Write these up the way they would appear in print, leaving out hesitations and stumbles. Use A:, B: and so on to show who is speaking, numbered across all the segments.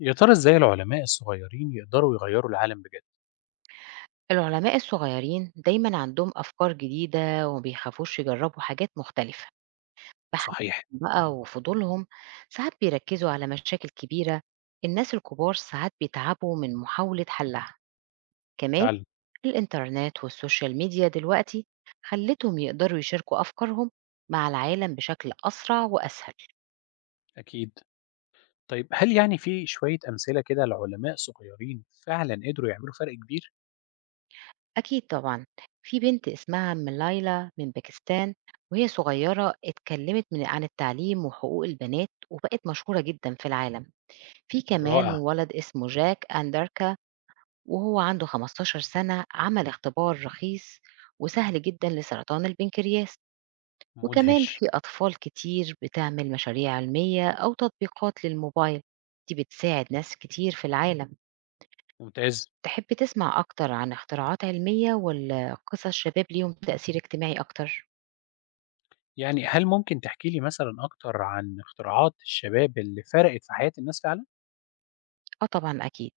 A: يا ترى إزاي العلماء الصغيرين يقدروا يغيّروا العالم بجد؟
B: العلماء الصغيرين دايما عندهم أفكار جديدة، وما بيخافوش يجربوا حاجات مختلفة. فحماسهم
A: صحيح،
B: بقى وفضولهم ساعات بيركزوا على مشاكل كبيرة الناس الكبار ساعات بيتعبوا من محاولة حلها. كمان
A: فعلًا،
B: الإنترنت والسوشيال ميديا دلوقتي خلتهم يقدروا يشاركوا أفكارهم مع العالم بشكل أسرع وأسهل.
A: أكيد. طيب هل في شوية أمثلة كده لعلماء صغيرين فعلًا قدروا يعملوا فرق كبير؟
B: أكيد طبعًا، في بنت اسمها أم ليلى من باكستان، وهي صغيرة اتكلمت عن التعليم وحقوق البنات، وبقت مشهورة جدًا في العالم. في كمان
A: رائع،
B: ولد اسمه جاك أندركا، وهو عنده 15 سنة، عمل اختبار رخيص وسهل جدًا لسرطان البنكرياس. وكمان
A: مدهش،
B: في أطفال كتير بتعمل مشاريع علمية أو تطبيقات للموبايل، دي بتساعد ناس كتير في العالم.
A: ممتاز.
B: تحب تسمع أكتر عن اختراعات علمية والّا قصص شباب ليهم تأثير اجتماعي أكتر؟
A: يعني هل ممكن تحكي لي مثلًا أكتر عن اختراعات الشباب اللي فرقت في حياة الناس فعلًا؟
B: آه طبعًا أكيد،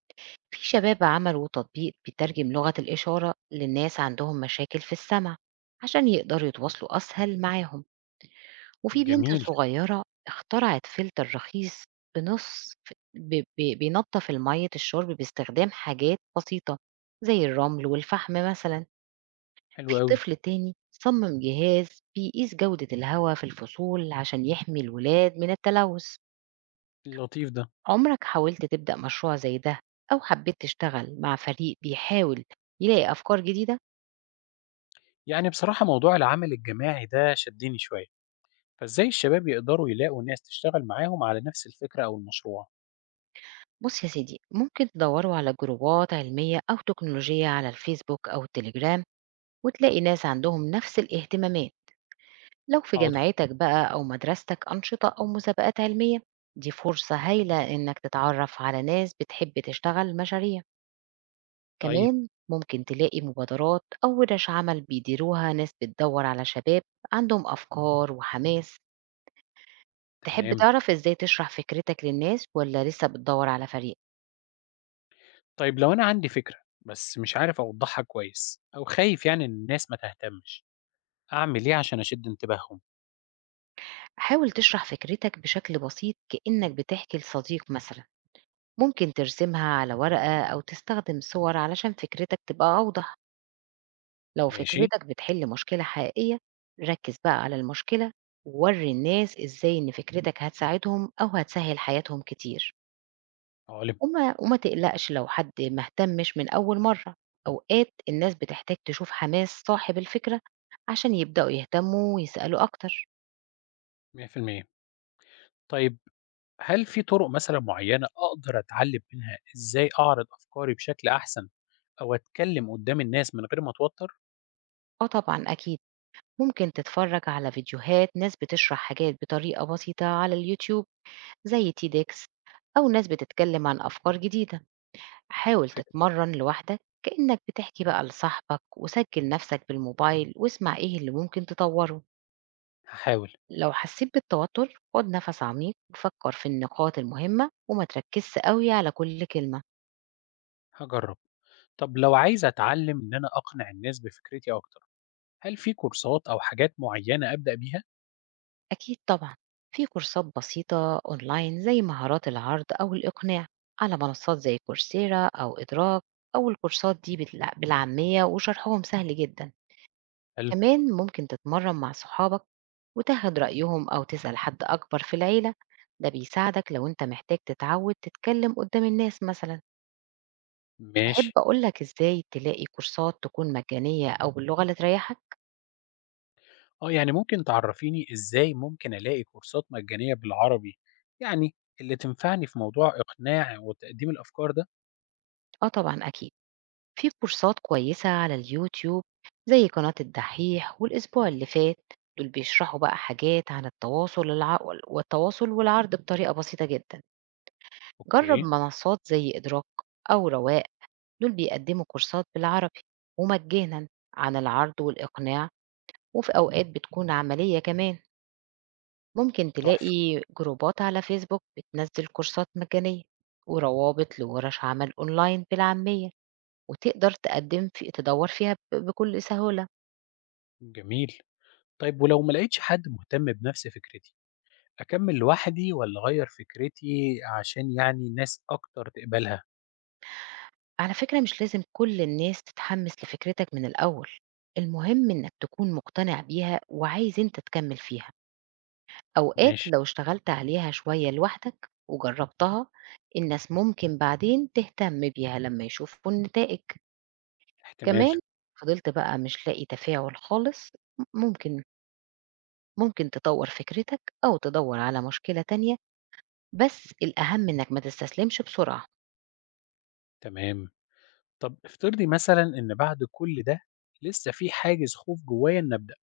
B: في شباب عملوا تطبيق بيترجم لغة الإشارة للناس عندهم مشاكل في السمع، عشان يقدروا يتواصلوا أسهل معاهم، وفي بنت
A: جميل،
B: صغيرة اخترعت فلتر رخيص بنُص ف ب ب بينضف المَيّة الشرب باستخدام حاجات بسيطة، زي الرمل والفحم مثلًا.
A: حلو
B: في
A: أوي،
B: طفل تاني صمم جهاز بيقيس جودة الهواء في الفصول عشان يحمي الولاد من التلوث.
A: لطيف ده.
B: عمرك حاولت تبدأ مشروع زي ده، أو حبيت تشتغل مع فريق بيحاول يلاقي أفكار جديدة؟
A: يعني بصراحة موضوع العمل الجماعي ده شدّني شوية، فإزاي الشباب يقدروا يلاقوا ناس تشتغل معاهم على نفس الفكرة أو المشروع؟
B: بص يا سيدي، ممكن تدوروا على جروبات علمية أو تكنولوجية على الفيسبوك أو التليجرام، وتلاقي ناس عندهم نفس الاهتمامات. لو في
A: حاضر،
B: جامعتك بقى أو مدرستك أنشطة أو مسابقات علمية، دي فرصة هايلة إنك تتعرف على ناس بتحب تشتغل مشاريع.
A: طيب،
B: كمان ممكن تلاقي مبادرات أو ورش عمل بيديروها ناس بتدور على شباب عندهم أفكار وحماس. تحب
A: تمام.
B: تعرف إزاي تشرح فكرتك للناس ولا لسه بتدور على فريق؟
A: طيب لو أنا عندي فكرة بس مش عارف أوضّحها كويس أو خايف إن الناس ما تهتمش، أعمل إيه عشان أشد انتباههم؟
B: حاول تشرح فكرتك بشكل بسيط كأنك بتحكي لصديق مثلا. ممكن ترسمها على ورقة أو تستخدم صور علشان فكرتك تبقى أوضح. لو
A: ماشي،
B: فكرتك بتحل مشكلة حقيقية، ركز بقى على المشكلة ووري الناس إزاي إن فكرتك هتساعدهم أو هتسهل حياتهم كتير.
A: عُلِم
B: وما تقلقش لو حد ما اهتمش من أول مرة. أوقات الناس بتحتاج تشوف حماس صاحب الفكرة عشان يبدأوا يهتموا ويسألوا أكتر.
A: 100%. طيب هل في طُرق مثلًا معيّنة أقدر أتعلّم منها إزاي أعرض أفكاري بشكل أحسن أو أتكلّم قُدّام الناس من غير ما أتوتّر؟
B: أه طبعا أكيد، ممكن تتفرج على فيديوهات ناس بتشرح حاجات بطريقة بسيطة على اليوتيوب، زي تيدكس، أو ناس بتتكلم عن أفكار جديدة. حاول
A: فكرة،
B: تتمرن لوحدك كأنك بتحكي بقى لصاحبك، وسجل نفسك بالموبايل واسمع إيه اللي ممكن تطوره.
A: هاحاول،
B: لو حسيت بالتوتر خد نفس عميق وفكر في النقاط المهمة وما تركزش قوي على كل كلمة.
A: هاجرّب. طب لو عايز أتعلّم إن أنا أقنع الناس بفكرتي أكتر، هل في كورسات أو حاجات معيّنة أبدأ بيها؟
B: أكيد طبعا، في كورسات بسيطة أونلاين زي مهارات العرض أو الإقناع على منصات زي كورسيرا أو إدراك، أو الكورسات دي بالعامية وشرحهم سهل جدا.
A: حلو،
B: كمان ممكن تتمرن مع صحابك وتاخد رأيهم، أو تسأل حد أكبر في العيلة. ده بيساعدك لو أنت محتاج تتعود تتكلم قدام الناس مثلا.
A: ماشي.
B: تحب أقول لك إزاي تلاقي كورسات تكون مجانية أو باللغة اللي تريحك؟
A: آه، يعني ممكن تعرّفيني إزاي ممكن ألاقي كورسات مجانية بالعربي، يعني اللي تنفعني في موضوع إقناع وتقديم الأفكار ده؟
B: آه طبعًا أكيد، في كورسات كويسة على اليوتيوب زي قناة الدحيح، والأسبوع اللي فات، دول بيشرحوا بقى حاجات عن التواصل الع والتواصل والعرض بطريقة بسيطة جدًا. جرب
A: أوكي،
B: منصات زي إدراك أو رواق، دول بيقدموا كورسات بالعربي ومجانا عن العرض والإقناع، وفي أوقات بتكون عملية كمان. ممكن
A: تحفة،
B: تلاقي جروبات على فيسبوك بتنزل كورسات مجانية وروابط لورش عمل أونلاين بالعامية، وتقدر تقدم في تدور فيها بكل سهولة.
A: جميل. طيب ولو ما لقيتش حد مهتم بنفس فكرتي، أكمّل لوحدي والّا أغيّر فكرتي عشان ناس أكتر تقبلها؟
B: على فكرة مش لازم كل الناس تتحمس لفكرتك من الأول، المهم إنك تكون مقتنع بيها وعايز أنت تكمل فيها. أوقات
A: ماشي،
B: لو اشتغلت عليها شوية لوحدك وجربتها، الناس ممكن بعدين تهتم بيها لما يشوفوا النتائج.
A: احتمال،
B: كمان فضلت بقى مش لاقي تفاعل خالص، ممكن ممكن تطور فكرتك أو تدور على مشكلة تانية، بس الأهم إنك ما تستسلمش بسرعة.
A: تمام. طب افترضي مثلًا إن بعد كل ده لسه في حاجز خوف جوايا إني أبدأ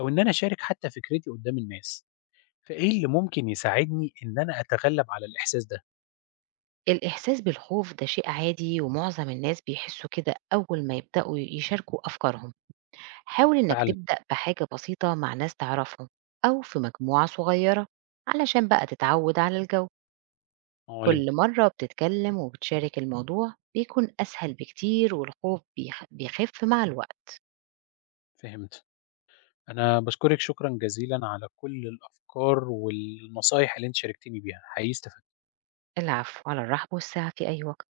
A: أو إن أنا أشارك حتى فكرتي قدّام الناس. فإيه اللي ممكن يساعدني إن أنا أتغلب على الإحساس ده؟
B: الإحساس بالخوف ده شيء عادي ومعظم الناس بيحسوا كده أول ما يبدأوا يشاركوا أفكارهم. حاول إنك
A: فعلًا،
B: تبدأ بحاجة بسيطة مع ناس تعرفهم أو في مجموعة صغيرة علشان بقى تتعود على الجو.
A: معالم،
B: كل مرة بتتكلم وبتشارك الموضوع بيكون أسهل بكتير، والخوف بيخف مع الوقت.
A: فهمت. أنا باشكرِك شكرًا جزيلًا على كل الأفكار والنصايح اللي أنتِ شاركتيني بيها، حقيقي استف
B: العفو، على الرحب والسعة في أي وقت.